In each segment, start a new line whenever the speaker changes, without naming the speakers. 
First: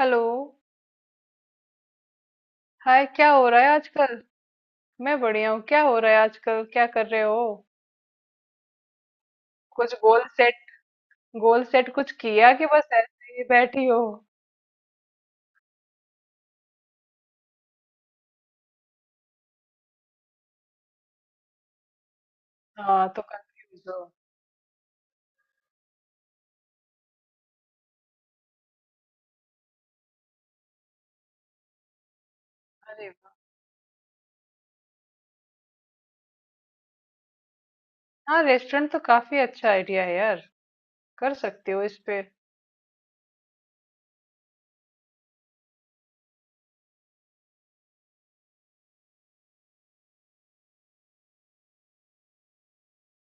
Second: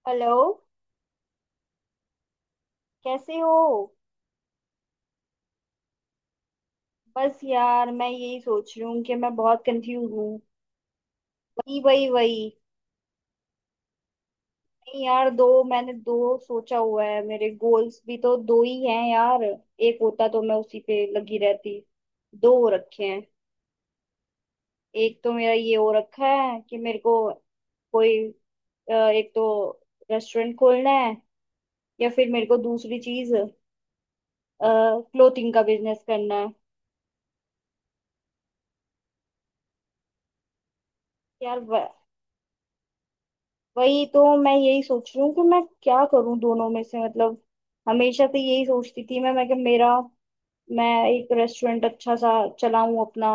Hello.
Hello.
Hi, क्या
कैसे
हो रहा है
हो?
आजकल। मैं बढ़िया हूँ। क्या हो रहा है आजकल, क्या कर रहे हो।
बस यार मैं यही सोच रही हूँ कि मैं बहुत
कुछ
कंफ्यूज
गोल
हूँ।
सेट, गोल
वही
सेट
वही
कुछ
वही।
किया कि बस ऐसे ही बैठी हो।
नहीं यार, दो, मैंने दो सोचा हुआ है, मेरे गोल्स भी तो दो ही हैं यार। एक होता तो मैं उसी पे लगी रहती। दो हो रखे
हाँ
हैं।
तो कंफ्यूज हो।
एक तो मेरा ये हो रखा है कि मेरे को कोई, एक तो रेस्टोरेंट खोलना है, या फिर मेरे को दूसरी
अरे
चीज
वाह।
क्लोथिंग का बिजनेस करना है।
हाँ, रेस्टोरेंट तो काफी अच्छा आइडिया है यार। कर
यार,
सकते हो इस पे।
वही तो मैं यही सोच रही हूँ कि मैं क्या करूँ दोनों में से। मतलब हमेशा से यही सोचती थी मैं कि मेरा, मैं एक रेस्टोरेंट अच्छा सा चलाऊं, अपना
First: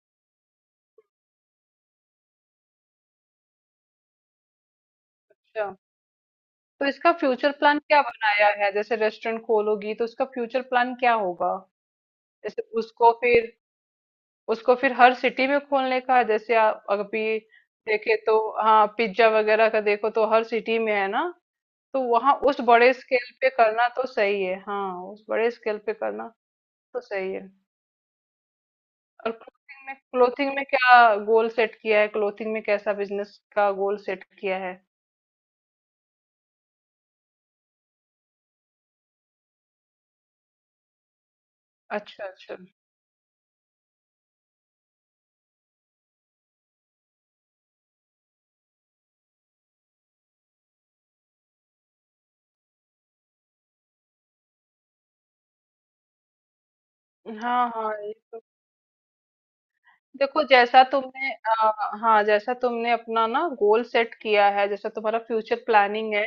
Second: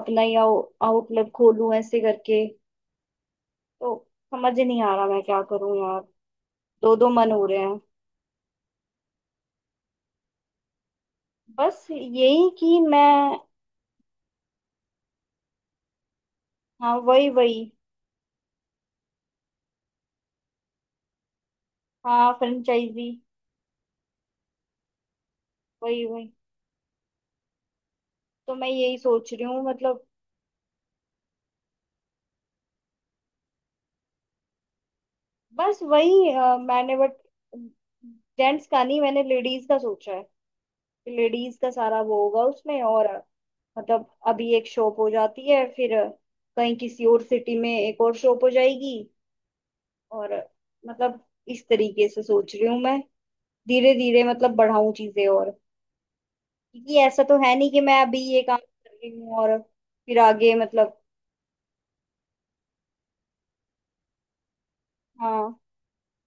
अपना ही आउटलेट खोलूं ऐसे करके। तो समझ ही नहीं आ रहा मैं क्या
अच्छा,
करूं यार।
तो
दो दो
इसका
मन हो
फ्यूचर
रहे
प्लान
हैं।
क्या बनाया है, जैसे रेस्टोरेंट खोलोगी तो उसका फ्यूचर प्लान क्या होगा।
बस यही
जैसे
कि मैं।
उसको फिर हर सिटी में खोलने का है, जैसे आप
हाँ वही
अभी
वही।
देखे तो। हाँ, पिज्जा वगैरह का देखो तो हर सिटी में है ना। तो
हाँ,
वहां उस बड़े
फ्रेंचाइजी।
स्केल पे करना तो सही है। हाँ, उस बड़े स्केल पे
वही
करना
वही।
तो सही है।
तो मैं यही
और
सोच रही हूँ
क्लोथिंग में,
मतलब।
क्लोथिंग में क्या गोल सेट किया है। क्लोथिंग में कैसा बिजनेस का गोल सेट किया है।
बस वही मैंने, बट जेंट्स का नहीं, मैंने लेडीज का सोचा है। लेडीज का सारा वो
अच्छा
होगा
अच्छा।
उसमें। और मतलब अभी एक शॉप हो जाती है, फिर कहीं किसी और सिटी में एक और शॉप हो जाएगी, और मतलब इस तरीके से सोच रही हूँ मैं। धीरे धीरे मतलब बढ़ाऊं चीजें। और क्योंकि ऐसा तो है
हाँ
नहीं कि
हाँ
मैं
ये
अभी
तो।
ये काम कर रही हूँ और फिर
देखो
आगे
जैसा
मतलब।
तुमने हाँ जैसा तुमने अपना ना गोल सेट किया है, जैसा तुम्हारा
हाँ।
फ्यूचर प्लानिंग है,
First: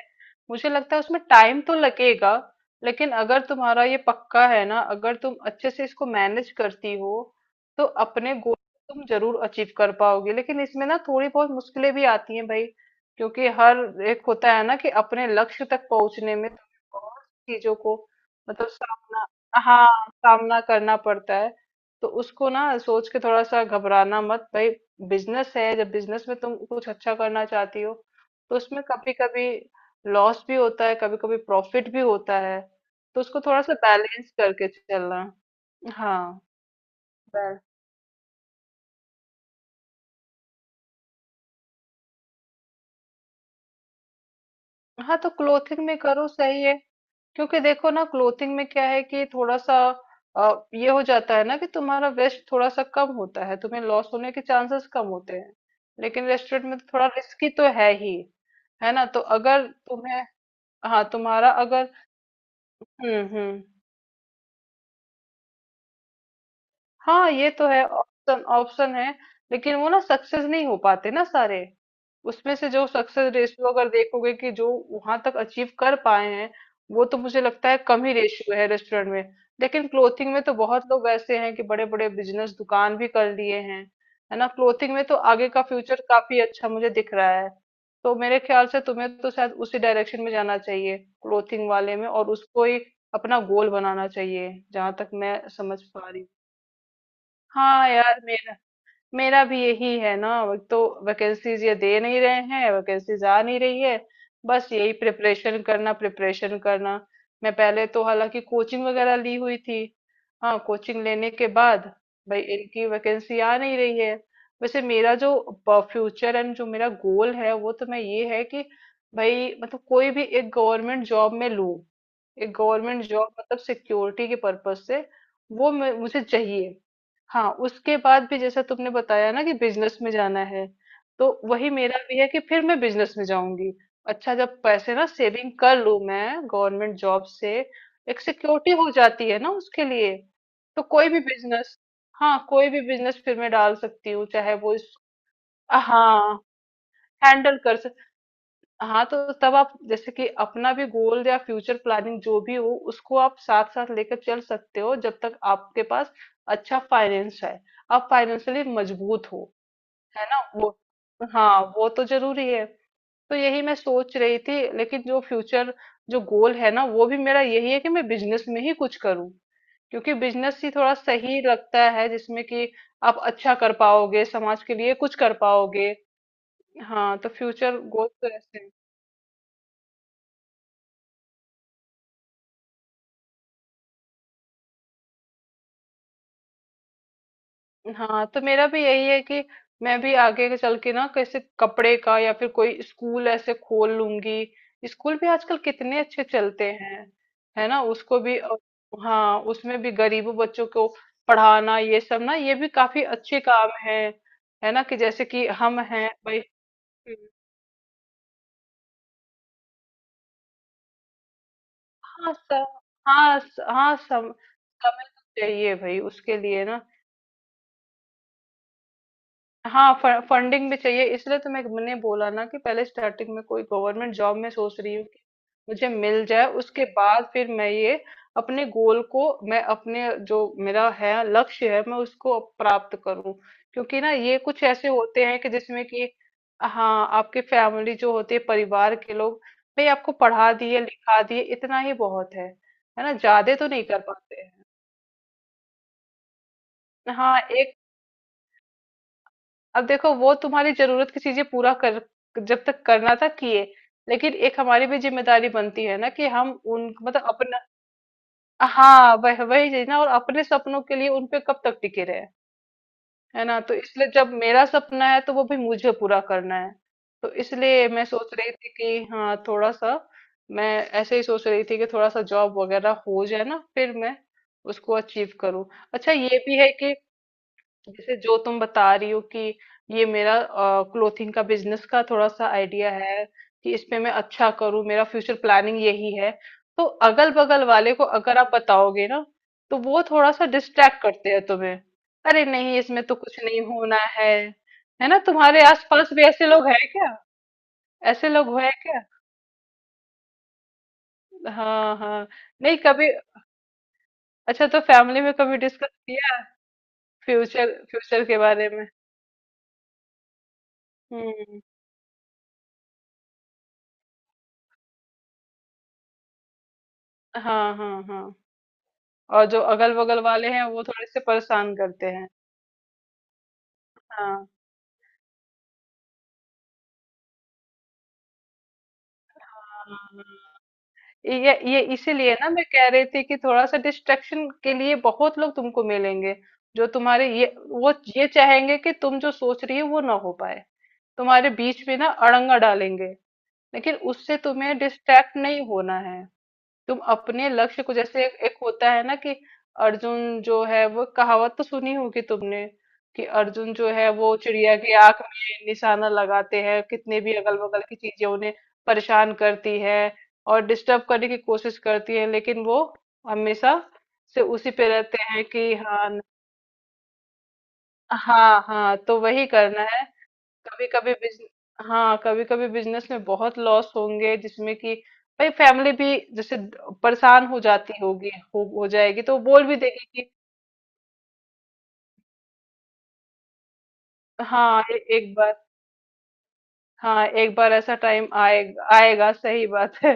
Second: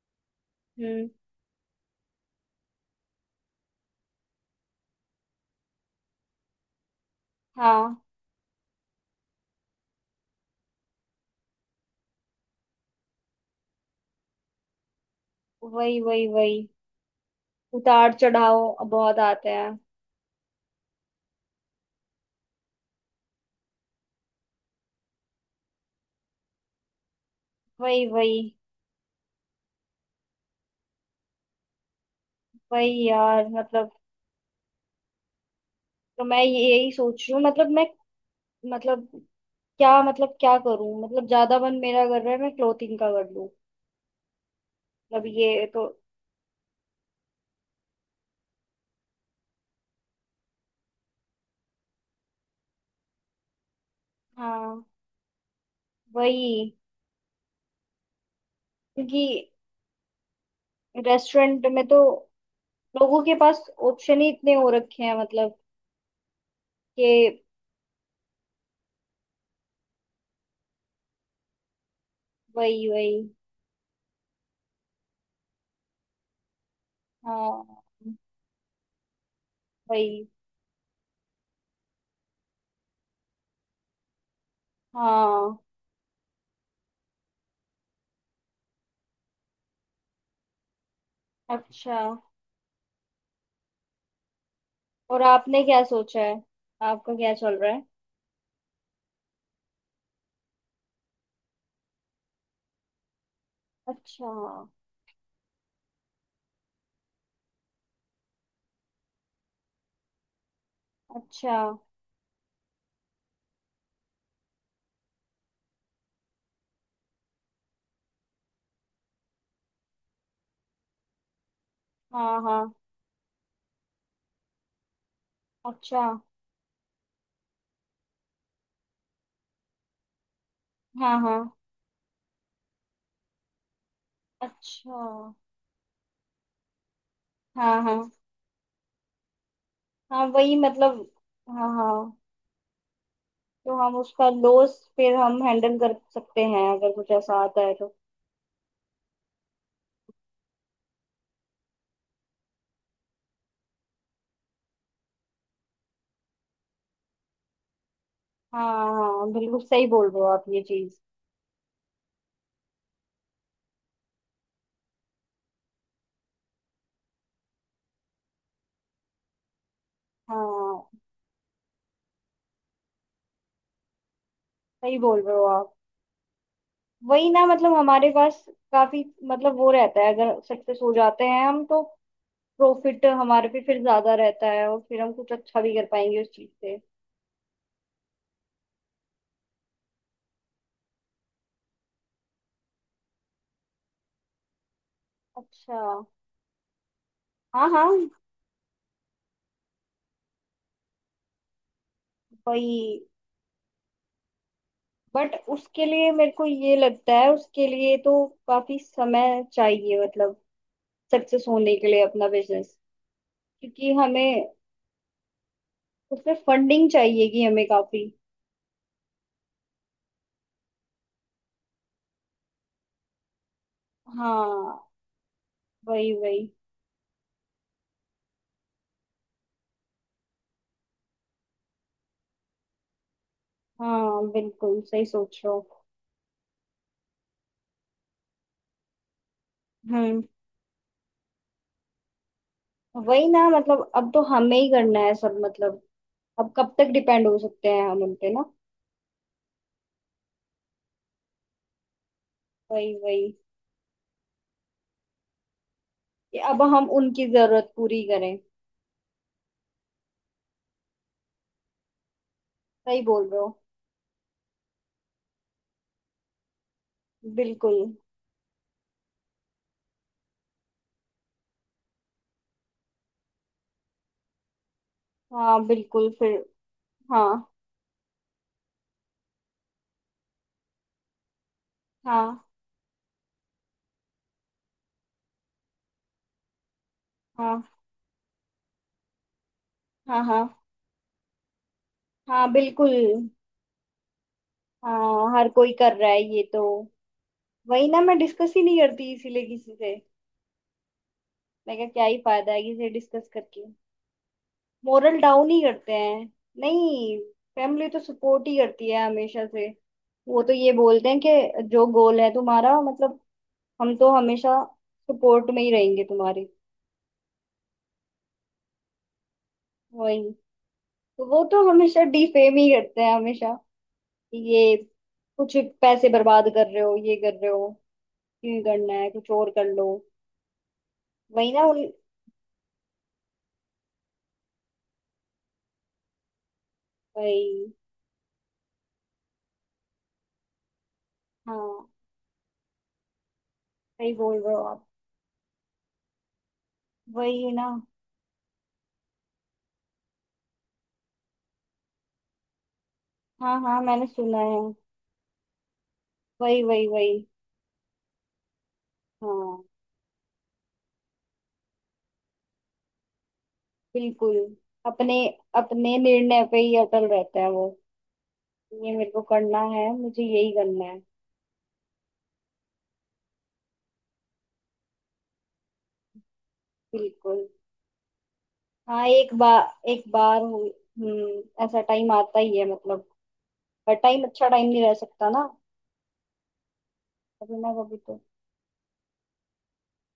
मुझे लगता है
हम्म।
उसमें टाइम तो लगेगा। लेकिन अगर तुम्हारा ये पक्का है ना, अगर तुम अच्छे से इसको मैनेज करती हो, तो
हाँ
अपने गोल तुम जरूर अचीव कर पाओगे। लेकिन इसमें ना थोड़ी बहुत मुश्किलें भी आती हैं भाई, क्योंकि हर एक होता है ना कि अपने लक्ष्य तक
वही वही
पहुंचने में
वही।
तुम्हें बहुत चीजों को,
उतार
मतलब
चढ़ाव बहुत
सामना,
आते हैं।
हाँ सामना करना पड़ता है। तो उसको ना सोच के थोड़ा सा घबराना मत भाई। बिजनेस है, जब बिजनेस में तुम कुछ अच्छा करना चाहती हो
वही वही
तो उसमें कभी कभी लॉस भी होता है, कभी कभी प्रॉफिट भी होता है।
वही
तो उसको
यार
थोड़ा सा
मतलब।
बैलेंस करके चलना।
तो
हाँ।
मैं यही सोच रही हूँ
बै-
मतलब मैं, मतलब क्या, मतलब क्या करूं? मतलब ज्यादा मन मेरा कर रहा है मैं क्लोथिंग का कर लूं।
हाँ,
मतलब
तो
ये
क्लोथिंग
तो।
में करो, सही है। क्योंकि देखो ना, क्लोथिंग में क्या है कि थोड़ा सा ये हो जाता है ना कि तुम्हारा वेस्ट थोड़ा सा कम होता है, तुम्हें लॉस होने के
हाँ
चांसेस कम होते हैं। लेकिन रेस्टोरेंट
वही।
में तो थोड़ा रिस्की तो है ही। है ना, तो
क्योंकि
अगर तुम्हें, हाँ, तुम्हारा
रेस्टोरेंट में
अगर,
तो लोगों
हुँ,
के पास
हुँ।
ऑप्शन ही इतने हो रखे हैं मतलब
हाँ
कि।
ये तो है, ऑप्शन ऑप्शन है। लेकिन वो ना सक्सेस नहीं हो पाते ना सारे। उसमें से जो
वही वही।
सक्सेस रेशियो अगर देखोगे कि जो वहां तक अचीव कर पाए हैं, वो तो मुझे लगता है
हाँ
कम ही रेशियो है रेस्टोरेंट में। लेकिन
वही।
क्लोथिंग में तो बहुत लोग ऐसे हैं कि बड़े बड़े बिजनेस दुकान भी कर लिए हैं। है ना, क्लोथिंग में तो आगे
हाँ
का फ्यूचर काफी अच्छा मुझे दिख रहा है। तो मेरे ख्याल से तुम्हें तो शायद उसी डायरेक्शन में जाना चाहिए, क्लोथिंग वाले
अच्छा।
में, और उसको ही अपना गोल बनाना चाहिए, जहां तक
और
मैं
आपने क्या
समझ पा
सोचा
रही हूँ।
है? आपका क्या चल रहा है?
हाँ यार, मेरा मेरा भी यही है ना, अब तो वैकेंसीज ये दे नहीं रहे हैं, वैकेंसीज आ नहीं रही है।
अच्छा
बस यही प्रिपरेशन करना, प्रिपरेशन करना। मैं पहले तो हालांकि कोचिंग वगैरह ली हुई थी। हाँ, कोचिंग लेने के
अच्छा।
बाद भाई इनकी वैकेंसी आ नहीं रही है। वैसे मेरा जो फ्यूचर एंड जो मेरा गोल है वो तो मैं, ये है कि भाई मतलब कोई भी एक गवर्नमेंट जॉब में लूँ।
हाँ
एक
हाँ।
गवर्नमेंट जॉब मतलब सिक्योरिटी के पर्पज से, वो
अच्छा।
मुझे चाहिए। हाँ, उसके बाद भी जैसा तुमने बताया ना कि बिजनेस में जाना है,
हाँ
तो
हाँ।
वही मेरा भी है कि फिर मैं बिजनेस में जाऊंगी। अच्छा, जब पैसे
अच्छा।
ना सेविंग कर लूं मैं गवर्नमेंट जॉब से,
हाँ हाँ
एक सिक्योरिटी हो जाती है ना उसके लिए,
हाँ। वही
तो
मतलब।
कोई भी
हाँ
बिजनेस,
हाँ।
हाँ कोई भी बिजनेस फिर मैं
तो
डाल
हम
सकती हूँ,
उसका
चाहे वो
लॉस फिर हम हैंडल कर
हाँ
सकते हैं अगर कुछ ऐसा
हैंडल
आता है
कर।
तो।
हाँ तो तब आप जैसे कि अपना भी गोल या फ्यूचर प्लानिंग जो भी हो, उसको आप साथ साथ लेकर चल सकते हो, जब तक आपके पास अच्छा फाइनेंस है, आप फाइनेंशियली
हाँ
मजबूत
हाँ,
हो।
बिल्कुल सही बोल रहे हो
है ना
आप ये
वो।
चीज।
हाँ, वो तो जरूरी है। तो यही मैं सोच रही थी। लेकिन जो फ्यूचर, जो गोल है ना, वो भी मेरा यही है कि मैं बिजनेस में ही कुछ करूँ, क्योंकि बिजनेस ही
हाँ
थोड़ा सही लगता है जिसमें कि आप अच्छा कर पाओगे, समाज के लिए
सही
कुछ
बोल
कर
रहे हो आप।
पाओगे। हाँ, तो
वही ना, मतलब
फ्यूचर गोल
हमारे
तो
पास
ऐसे।
काफी, मतलब वो रहता है, अगर सक्सेस हो जाते हैं हम तो प्रॉफिट हमारे पे फिर ज्यादा रहता है, और फिर हम कुछ अच्छा भी कर पाएंगे उस चीज से।
हाँ तो मेरा भी यही है कि मैं भी आगे के चल के ना, कैसे कपड़े का या फिर कोई स्कूल ऐसे खोल लूंगी। स्कूल भी आजकल
अच्छा।
कितने अच्छे चलते हैं।
हाँ
है ना,
हाँ।
उसको भी हाँ उसमें भी गरीबों बच्चों को पढ़ाना, ये सब ना, ये भी
वही,
काफी अच्छे काम है। है ना, कि जैसे
बट
कि हम
उसके
हैं
लिए मेरे
भाई।
को ये लगता
हम्म।
है, उसके लिए तो काफी समय चाहिए मतलब, सक्सेस होने के लिए अपना
हाँ सब।
बिजनेस। क्योंकि
हाँ सब
हमें
समय तो चाहिए भाई
उसमें
उसके लिए ना।
फंडिंग चाहिएगी हमें काफी।
हाँ, फ फंडिंग भी चाहिए, इसलिए तो मैंने बोला ना कि पहले स्टार्टिंग में कोई गवर्नमेंट जॉब में
हाँ
सोच रही हूँ कि मुझे
वही
मिल
वही।
जाए, उसके बाद फिर मैं ये अपने गोल को, मैं अपने जो मेरा है लक्ष्य है मैं उसको प्राप्त करूँ। क्योंकि ना
हाँ
ये कुछ
बिल्कुल
ऐसे
सही
होते हैं
सोच रहे
कि
हो।
जिसमें कि, हाँ आपकी फैमिली जो होती है, परिवार के लोग भाई आपको
हम्म।
पढ़ा दिए लिखा दिए इतना ही बहुत है। है ना,
वही ना,
ज्यादा तो नहीं
मतलब
कर
अब तो
पाते हैं।
हमें ही करना है सब मतलब। अब कब तक डिपेंड हो
हाँ
सकते
एक,
हैं हम उन पे ना।
अब देखो वो तुम्हारी जरूरत की चीजें पूरा कर, जब तक
वही
करना था
वही।
किए, लेकिन एक हमारी भी जिम्मेदारी बनती है ना कि
कि
हम
अब हम
उन, मतलब
उनकी
अपना,
जरूरत पूरी करें।
हाँ वह वही चीज ना, और अपने सपनों के लिए उन पे कब तक टिके रहे।
सही बोल रहे
है
हो।
ना, तो इसलिए जब मेरा सपना है तो वो भी मुझे पूरा करना है। तो
बिल्कुल।
इसलिए मैं सोच रही थी कि हाँ थोड़ा सा मैं ऐसे ही सोच रही थी कि थोड़ा सा जॉब वगैरह हो जाए ना, फिर मैं उसको अचीव
हाँ
करूँ।
बिल्कुल
अच्छा
फिर।
ये भी है कि
हाँ
जैसे जो तुम बता रही हो कि ये मेरा क्लोथिंग का बिजनेस का थोड़ा
हाँ।
सा आइडिया है कि इसमें मैं अच्छा करूं, मेरा फ्यूचर प्लानिंग यही है, तो अगल बगल
हाँ
वाले को अगर आप बताओगे ना, तो वो
हाँ।
थोड़ा सा
हाँ
डिस्ट्रैक्ट करते हैं तुम्हें। अरे
हाँ
नहीं,
बिल्कुल।
इसमें तो कुछ नहीं होना है। है ना,
हाँ हर
तुम्हारे
कोई कर रहा
आसपास
है
भी
ये
ऐसे
तो।
लोग हैं क्या,
वही ना, मैं
ऐसे
डिस्कस
लोग
ही
हैं
नहीं
क्या।
करती इसीलिए किसी से। मैं क्या
हाँ
क्या ही
हाँ।
फायदा है
नहीं,
किसे
कभी,
डिस्कस करके।
अच्छा तो
मोरल
फैमिली में
डाउन
कभी
ही
डिस्कस
करते हैं।
किया
नहीं।
फ्यूचर,
फैमिली तो
फ्यूचर के
सपोर्ट ही
बारे में।
करती है हमेशा से। वो तो ये बोलते हैं
हम्म।
कि जो गोल है तुम्हारा मतलब, हम तो हमेशा सपोर्ट में ही रहेंगे तुम्हारे।
हाँ हाँ हाँ। और जो अगल बगल
वही।
वाले हैं वो थोड़े से
तो वो तो
परेशान
हमेशा
करते हैं।
डिफेम ही करते हैं हमेशा, कि
हाँ।
ये कुछ पैसे बर्बाद कर रहे हो, ये कर रहे हो, क्यों करना है, कुछ और कर लो।
हाँ।
वही ना
ये
उन।
इसीलिए ना मैं कह रही थी कि थोड़ा सा डिस्ट्रक्शन के लिए बहुत लोग तुमको मिलेंगे, जो तुम्हारे ये,
वही।
वो, ये चाहेंगे कि तुम जो सोच रही हो वो ना हो पाए, तुम्हारे
हाँ
बीच में ना अड़ंगा डालेंगे। लेकिन
सही
उससे
बोल रहे हो
तुम्हें
आप।
डिस्ट्रैक्ट नहीं होना है। तुम अपने
वही ना।
लक्ष्य को, जैसे एक होता है ना कि अर्जुन जो है, वो कहावत तो सुनी होगी तुमने कि
हाँ
अर्जुन
हाँ
जो
मैंने
है वो
सुना है।
चिड़िया की आंख में निशाना लगाते
वही
हैं,
वही वही।
कितने भी अगल बगल की चीजें उन्हें परेशान
हाँ
करती है और डिस्टर्ब करने की कोशिश करती है, लेकिन वो हमेशा
बिल्कुल।
से उसी पे
अपने
रहते हैं कि
अपने
हाँ।
निर्णय पे ही अटल रहता है वो।
हाँ
ये
हाँ,
मेरे
तो
को
वही
करना
करना
है,
है।
मुझे यही करना
कभी
है।
कभी बिजन हाँ, कभी कभी बिजनेस में बहुत लॉस होंगे, जिसमें कि भाई फैमिली भी जैसे
बिल्कुल।
परेशान हो जाती होगी। हो
हाँ,
जाएगी तो वो बोल भी देगी कि,
हम्म, ऐसा टाइम आता ही है मतलब, हर टाइम अच्छा टाइम
हाँ
नहीं रह सकता
एक
ना।
बार, हाँ एक
कभी ना
बार ऐसा
कभी तो।
टाइम आएगा आएगा, सही बात है।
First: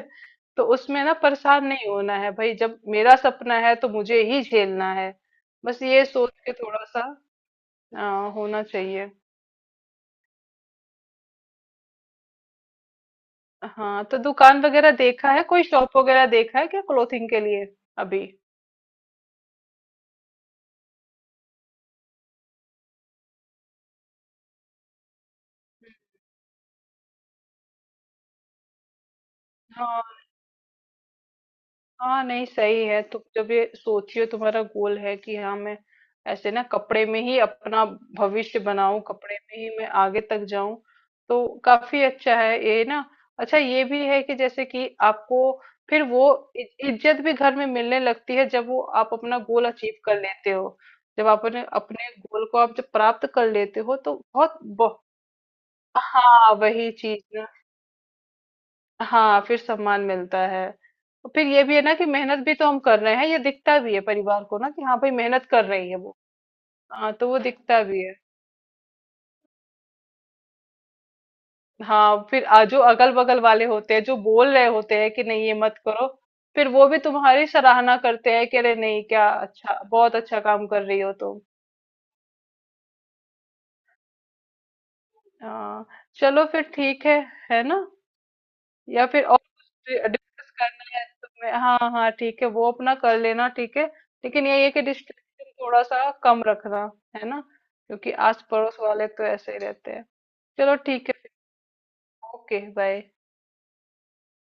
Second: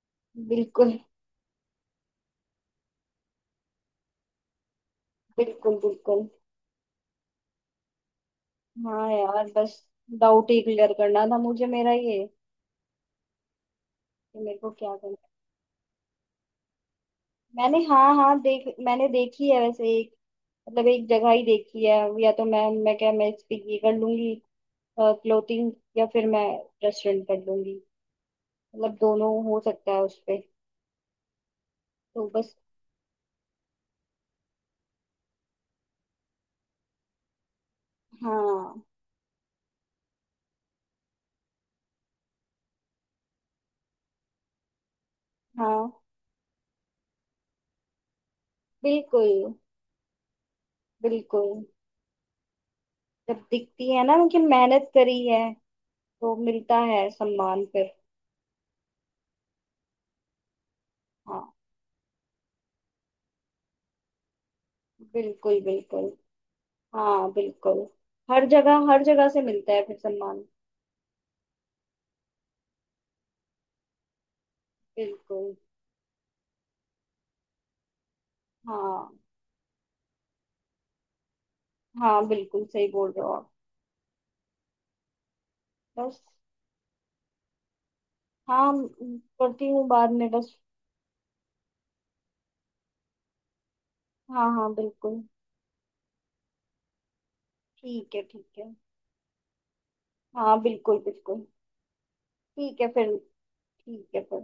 तो
बिल्कुल
उसमें ना परेशान नहीं होना है भाई, जब मेरा सपना है तो मुझे ही झेलना है।
बिल्कुल।
बस ये
बिल्कुल।
सोच के थोड़ा सा होना
हाँ
चाहिए।
यार, बस डाउट ही क्लियर करना था मुझे मेरा ये,
हाँ तो
कि मेरे
दुकान
को
वगैरह
क्या करना
देखा
है।
है, कोई शॉप वगैरह देखा है क्या क्लोथिंग के लिए
मैंने, हाँ
अभी।
हाँ देख, मैंने देखी है वैसे एक, मतलब एक जगह ही देखी है। या तो मैं इस पे ये कर लूंगी, क्लोथिंग, या फिर मैं रेस्टोरेंट कर लूंगी। मतलब दोनों हो सकता है उस पे।
हाँ
तो
नहीं,
बस।
सही है। तुम जब ये सोचियो तुम्हारा गोल है कि हाँ मैं ऐसे ना कपड़े में ही अपना भविष्य
हाँ
बनाऊं, कपड़े में ही मैं आगे तक जाऊं, तो काफी अच्छा है ये ना। अच्छा ये भी है कि जैसे कि आपको
हाँ।
फिर वो इज्जत भी घर में मिलने लगती है जब वो आप अपना
बिल्कुल
गोल अचीव कर लेते हो। जब आप
बिल्कुल।
अपने अपने गोल को आप जब प्राप्त
जब
कर लेते
दिखती
हो
है ना
तो
कि
बहुत,
मेहनत
बहुत,
करी है, तो
हाँ
मिलता
वही
है
चीज।
सम्मान फिर।
हाँ, फिर सम्मान मिलता है। और
हाँ
फिर ये भी है ना कि मेहनत भी तो हम कर रहे हैं, ये दिखता भी है परिवार को ना कि हाँ भाई मेहनत
बिल्कुल
कर रही है
बिल्कुल।
वो। हाँ, तो
हाँ
वो दिखता
बिल्कुल।
भी है।
हर जगह, हर जगह से मिलता है फिर सम्मान।
हाँ फिर जो अगल बगल वाले होते हैं जो बोल रहे होते हैं कि नहीं
बिल्कुल।
ये मत करो, फिर वो भी तुम्हारी सराहना करते हैं कि अरे नहीं,
हाँ
क्या अच्छा, बहुत अच्छा काम कर रही हो तुम।
हाँ बिल्कुल सही बोल रहे हो आप।
हाँ।
बस।
चलो फिर ठीक है। है ना,
हाँ
या फिर और
करती हूँ
कुछ
बाद में
डिस्कस
बस।
करना है तुम्हें। हाँ हाँ ठीक है, वो अपना कर लेना ठीक है। लेकिन
हाँ
यही है
हाँ
कि
बिल्कुल।
डिस्ट्रक्शन थोड़ा सा कम रखना। है ना, क्योंकि
ठीक है
आस
ठीक है।
पड़ोस वाले तो ऐसे ही रहते हैं।
हाँ
चलो
बिल्कुल
ठीक है।
बिल्कुल।
ओके
ठीक है
बाय।
फिर। ठीक है फिर।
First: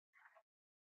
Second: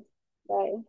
बाय।